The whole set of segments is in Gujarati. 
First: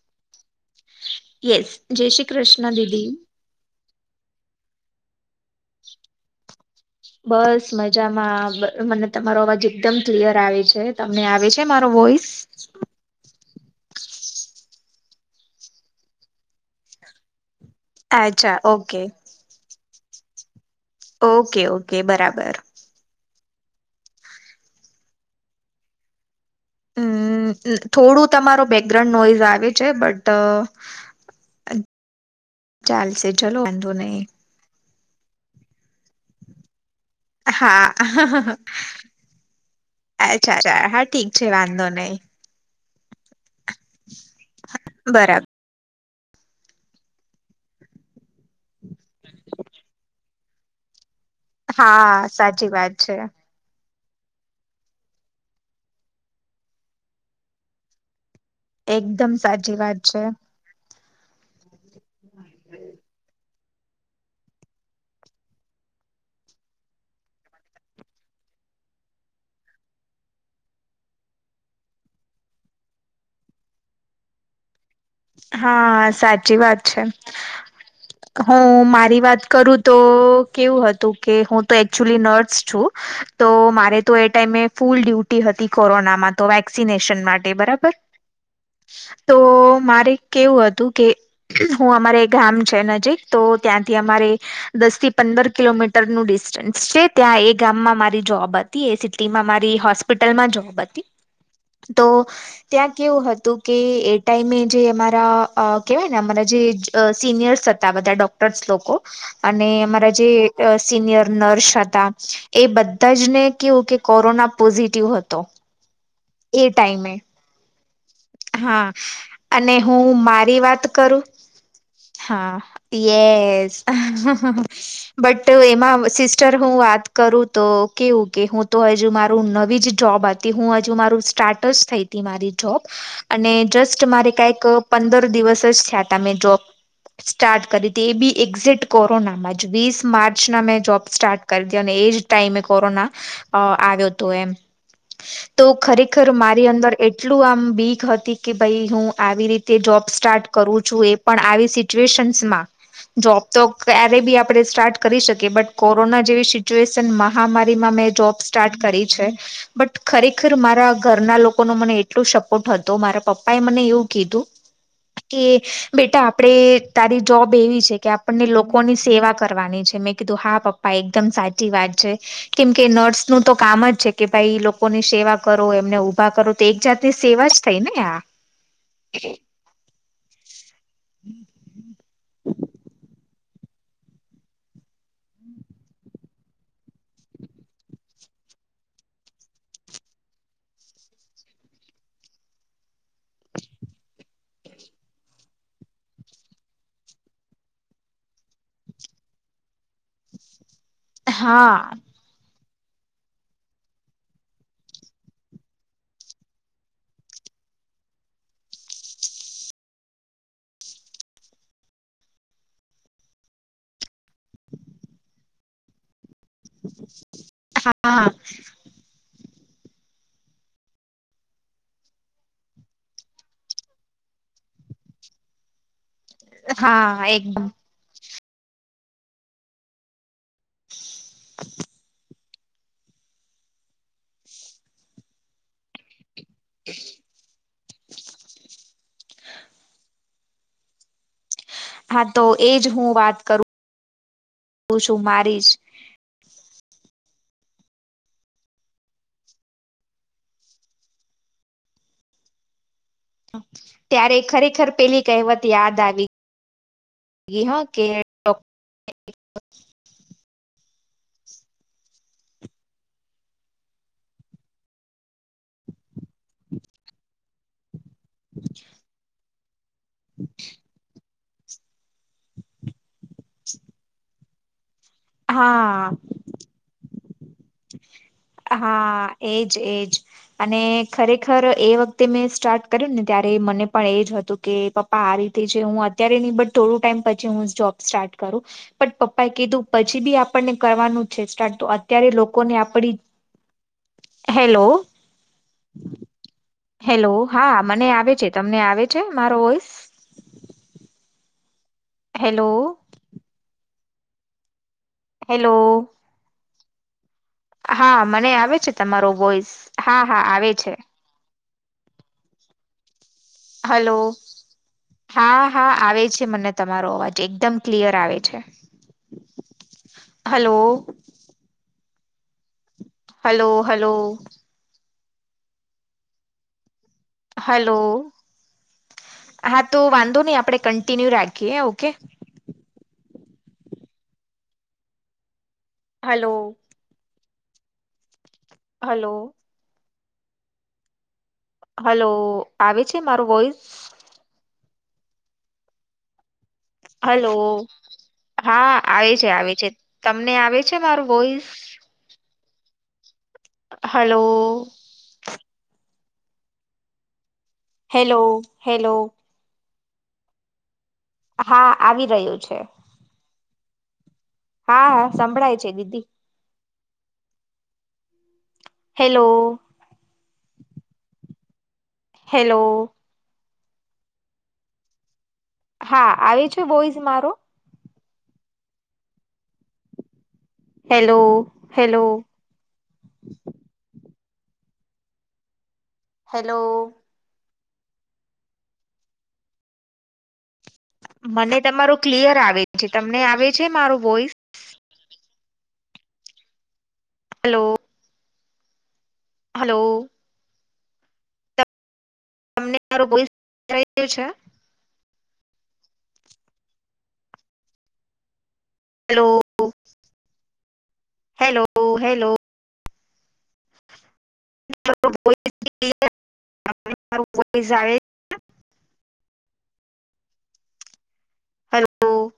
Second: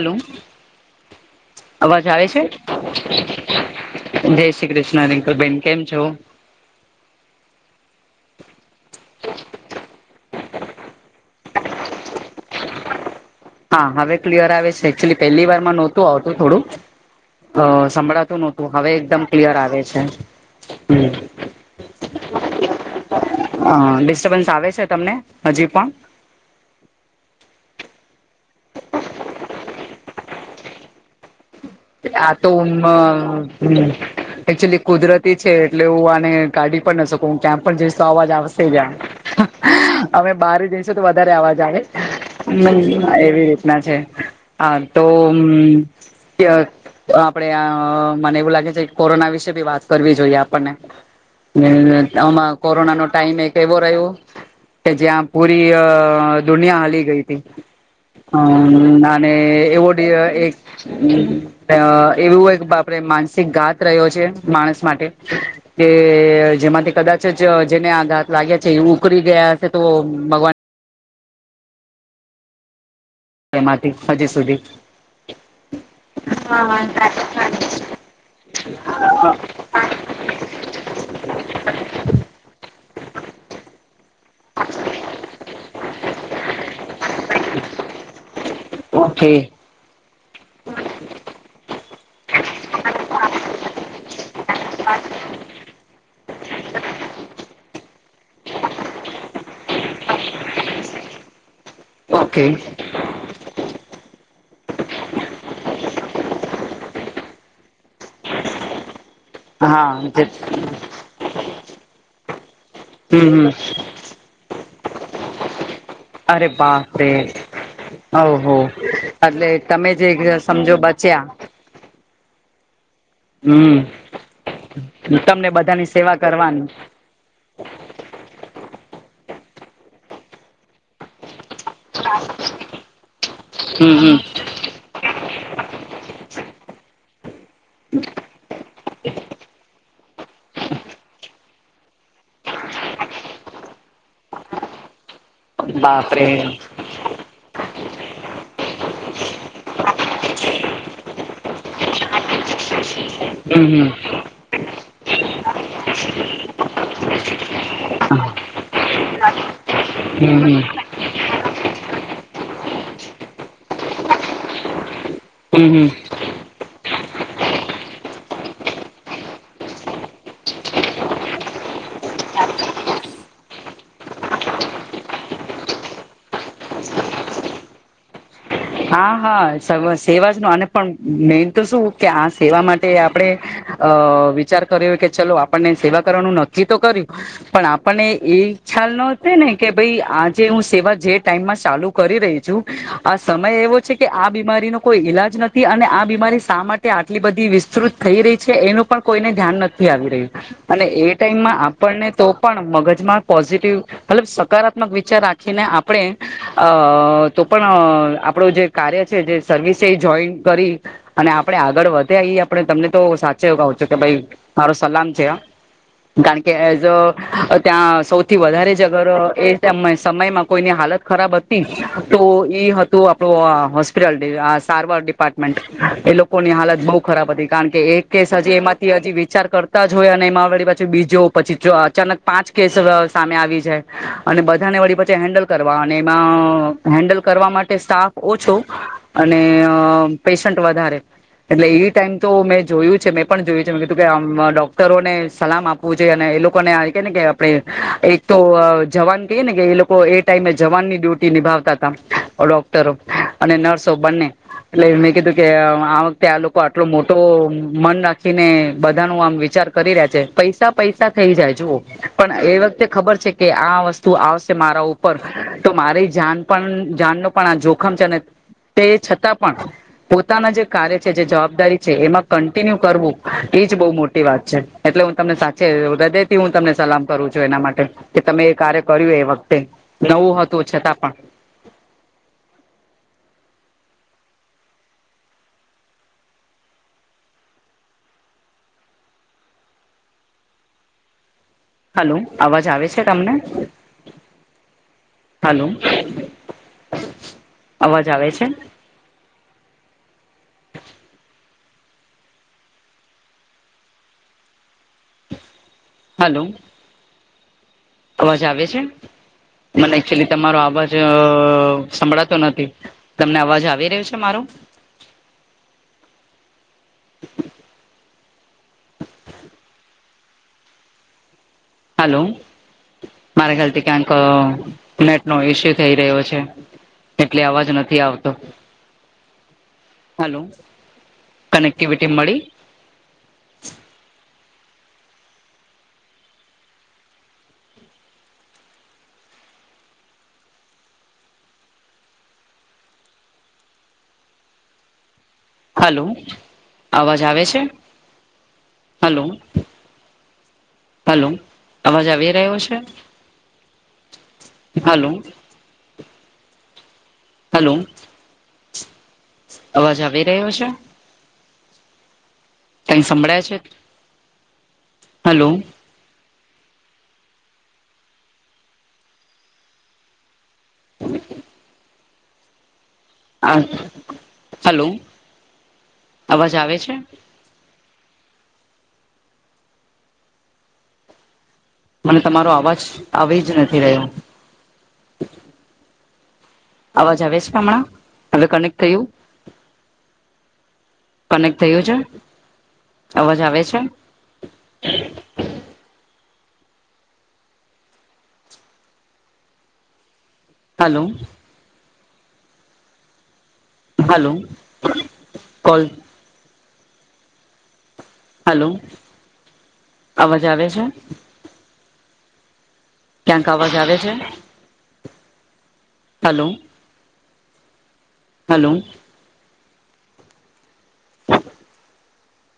હલો, યસ અવાજ જય આવે શ્રી છે? કૃષ્ણ દીદી. જય શ્રી કૃષ્ણ, રિંકલ બેેન કેમ છો? બસ મજામાં, બ મને તમારો અવાજ એકદમ ક્લિયર આવે છે. તમને આવે છે મારો વોઈસ? હા હવે ક્લિયર આવે છે, એકચુલી પહેલી વારમાં નહોતું આવતું થોડું, અ સંભળાતું અચ્છા નહોતું હવે ઓકે એકદમ ક્લિયર આવે છે. ઓકે ઓકે બરાબર. હ ડિસ્ટર્બન્સ આવે છે તમને, હજી પણ. હમ્મ, થોડું તમારો બેકગ્રાઉન્ડ નોઈઝ આવે છે, બટ અ આ તો ઉન મ નહી એકચુલી કુદરતી છે, એટલે હું આને કાઢી પણ ન શક હુ ક્યાં પણ હા જઈશ તો અવાજ આવશેજ આમ હવે અચ્છા બારેહ અચ્છા જઈશું તો હા ઠીક વધારે છે આવાજ આવે વાંધો નહી. હમ્મ એવી રીતના છે, હા તો બરાબર હમ્મ તીય આપડે આ અ મને એવું લાગે છે, કોરોના વિશે બી વાત કરવી જોઈએ આપણને. ને હા આમાં સાચી વાત કોરોના નો છે ટાઈમ એક એવો રહ્યો, કે જ્યાં પૂરી અ દુનિયા હલી ગઈ થી. હમ્મ નાને એકદમ સાચી વાત એવોર્ડ છે. એક અ એવું એક બાપરે માનસિક ઘાત રહ્યો છે માણસ માટે. કે જેમાંથી કદાચ જ જેને આ ઘાત લાગ્યા છે, એ ઉકળી ગયા હશે તો, ભગવાન એમાંથી હજી સુધી. હા સાચી વાત છે, હું મારી વાત કરું તો કેવું હતું કે, હું તો એકક્ચુલી નર્સ છું. તો મારેતો એ ટાઈમે ફૂલ ડ્યુટી હતી કોરોનામાં, તો વેક્સિનેશન માટે બરાબર. [inaudible] તો ઓકે મારી કેવું હતું ક, હું અમારે ગામ છે નજીક, તો ત્યાંથી અમારે દસ થી પંદર કિલોમીટ તર નું ડિસ્ટન્સ છે, ત્યાં એ ગામમાં મારી જોબ હતી, એ સિટીમાં મારી હોસ્પિટલમાં જોબ હતી. તો કે ત્યાં કેવું હતું કે, એ ટાઈમે જે અમા રાઆ કેવાય ને અમારા જે અ સિનિયર્સ હતા બધા ડોક્ટર્સ લોકો. અને હા અમારા જે હમ અ શીનિયર નર્સ હતા એ બધાજ ને હમ કેવુંકે કોરોના પોઝિટિવ હતો. અરે એ બા તે ટાઈમે ઓહ હા એટલે અને તમે જે હું મારી સમજો વાત કરું બચ્યા હા હમ યસ તમને બટ બધાની એમાં સેવા સિસ્ટર કરવાની હું વાત કરું તો કેવું કે, હું તો હજુ મારું નવી જ જોબ હતી, હું હજુ મારું સ્ટાર્ટ તસ થઈ થી મારી જોબ, અને હમ જસ્ટ મારે હમ કાંઈક પંદર દિવસ જ થયા તા મેં જોબ સ્ટાર્ટ કરી તી, એ બી એક્ઝિટ કોરોનામાં જ, વીસ માર્ચના મેં જોબ સ્ટાર્ટ કરી દયો ને એજ ટાઈમે કોરોના અ આવ્યો તો એમ. [inaudible] તો બાપરે ખરેખર મારી અંદર એટલું આમ બીક હતી કે ભાઈ હું આવી રીતે જોબ સ્ટાર્ટ કરું છું એ પણ આવી સિચ્યુએશન્સ માં અ જોબ તો કરે બી આપણે સ્ટાર્ટ કરી શકી બટ કોરોના જેવી સિચ્યુએશન મહામારીમાં મેં હમ જોબ સ્ટાર્ટ કરી છે. બટ ખરેખર હમ મારા ઘરના લોકો ન મને એટલું શક હતો મારા પપ્પા એ મને એવું કીધું કે હમ હમ બેટા આપડે તારી જોબ એવી છે કે આપણને લોકોની સેવા કરવાની છે મેં કીધું હા પપ્પા એકદમ સાચી વાત છે. કેમ કે નર્સનું તો કામ જ છે કે ભાઈ લોકોની સેવા કરો એમને ઉઊભા કરો તો એક જાત સેવા જ થઈ ને આ હા હા સેવાજ ન અને પણ મેન તો શું કે આ સેવા માટે આપણે અ વિચાર કર્યો કે ચલો આપણને સેવા કરવાનું નક્કી તો કર્યું. પણ આપણને એ ખ્યાલ ન ને કે ભાઈ આજે હું સેવા જે ટાઈમમાં ચાલુ. કરી રહી છું આ સમય એવો છે કે આ બીમારીનો કોઈ ઈલાજ નથી અને આ બીમારી શા માટે આટલી બધી વિસ્તૃત થઈ રહી છે એનું પણ કોઈને ધ્યાન નથી આવી રહ્યું અને એ ટાઈમમાં હા આપણને તો પણ મગજમાં પોઝિટિવ મતલબ સકારાત્મક વિચાર રાખીને આપણે અ તો પણ આપણો જે કાર્ય છે જે સર્વિસે એ જોઈન કરી અને આપડણે આગળ વધ્યા એ આપડણે તમને તો સાચે એવું કહું છેું કે ભાઈ. મારો સલામ છે કારણ કે એઝ અ ત્યાં હા સૌથી વધારે અગર એ સમયમાં કોઈની હાલત ખરાબ હતી તો ઈ હતું આપણું હોસ્પિટલ સારવાર ડિપાર્ટમેન્ટ એ લોકોની હાલત બહુ હા ખરાબ હતી એકદમ કારણ કે એક કેસ હજી એમાંથી હજી વિચાર કરતા જ હોય અને એમાં વળી પાછી બીજ પછી અચાનક પાંચ કેસ સામે આવી છે અને બધાને વળી પછી હેન્ડલ કરવા અને એમાં હેન્ડલ કરવા માટે સ્ટાફ ઓછો. અને પેશન્ટ વધારે એટલે ઈ ટાઈમ હા તો મેં એજ જોયું છે હું મેં વાત પણ જોયું છે મેં કીધું કે કરું ડોક્ટરોને છું મારી સલામ જ આપવું. એ લોકોનેને કે આપણે એક તો જવાન કહી ને કે એ લોકો ટાઈમે જવાન ની ડ્યુટી નિભાવતા હતા ડોક્ટરો. અને નર્સો બંને ત્યારે એટલે ખરેખર મેં પેલી કીધું કે કહેવત યાદ આ વખતે આવી આ લોકો આટલો મોટો ગઈ હ મન કે રાખીને બધા ન આમ વિચાર કરી રહ્યા છે પૈસા પૈસા થઈ જાય જુઓ પણ એ વખતે ખબર છે કે આ વસ્તુ તું આવશે મારા ઉપર તો મારી જાન પણ જાન ન પણ આ જોખમ છે ને તે છતાં પણ પોતાના જે કાર્ય છે જે જવાબદારી છે એમાં કન્ટિન્યુ કરવું એજ બહુ મોટી વાત છે એટલે હું તમને સાચ હા હૃદય. હું તમને સલામ કરું છું એના માટે કે તમે એ કાર્ય કર્યું એ હા વખતે એજ એજ નવું હતું અને છતાં પણ ખરેખર એ વખતે મેં સ્ટાર્ટ કર્યું ને ત્યારે મને પણ એ જ હતું કે પપ્પા આ રીતે જે હું અત્યારે નહી બટ થોડું ટાઈમ પછી હું જોબ સ્ટાર્ટ કરું. પણ પપ્પા એ કીધું પછી બી આપણને કરવાનું છે સ્ટાર્ટ તો હલો અત્યારે લોકો અવાજ લોકોને આવે છે આપડી તમને હેલો હલો હેલો હા મને આવે છે તમને આવે છે મારો વોઈસ હેલો હેલો હલો હા અવાજ મને આવે છે તમારો વોઇસ મને હા એકચુલી હા તમારો આવે અવાજ. છે સંભળાતો નથી તમને અવાજ આવી રહ્યો છે હલો મારો. હા હા આવે છે મને તમારો અવાજ એકદમ ક્લિયર આવે છે. હલો. હલો મારા હલો હેલ્તી કેનક. હલો નેટ નો ઇસ્યુ થઈ રહ્યો છે એટલે અવાજ હલો નથી આવતો. હા તો હલો વાંધો નહી આપડે કન્ટિન્યુ રાખીએ કનેક્ટિવિટી ઓકે મળી હલો. હલો. હલો આવે છે મારો વોઈસ. હલો. અવાજ આવે છે હલો. હા હલો આવે છે આવે છે તમને આવે છે મારું હલો વોઈસ. અવાજ આવી રહ્યો છે hello. Hello. Hello. Hello hello. અવાજ આવી રયો છેં હા આવી રહ્યું છે. કઈ સંભળાય છે. હા હા હલો સંભળાય છે દીદી. હેલો. [inaudible] હેલો. હ હલો. હા આવે છે વોઇસ મારો. હેલો. મને હેલો તમારો અવાજ આવી જ નથી રહ્યો. હેલ્લો. અવાજ આવે છે હમણાં હવે કનેક્ટ થયું. કનેક્ટ મને થયું છે તમારું ક્લિયર આવે છે તમને આવે છે મારું વોઈસ. [inaudible] હલો. હલો. હલો. તમને મારો વોઇસ સંભળાએ રયો હલો છેં કોલ. હલો હેલો અવાજ આવે છે. Hello hello. ક્યાંક અવાજ આવે છે. ો [unintelligible] હલો. હમણાં મારું વોઇસ આવે હેલો. હલો.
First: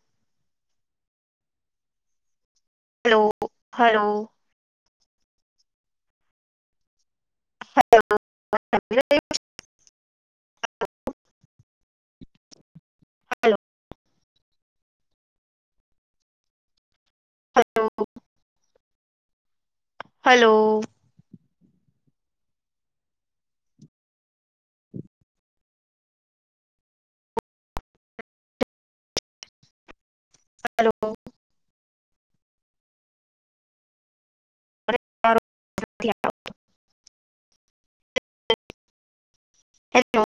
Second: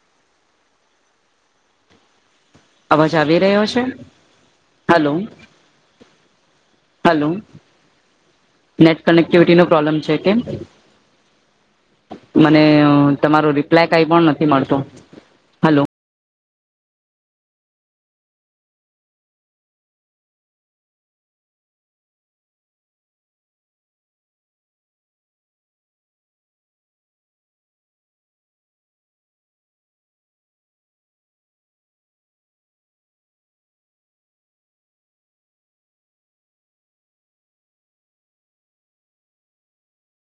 અવાજ હેલો આવી રહ્યો છે hello hello. Hello. Hello net connectivity નો પ્રોબ્લેમ છે કેમ. મને તમારો હેલો રિપ્લાય કઈ પણ નથી મળતું. હલો. Hello hello [unintelligible] hello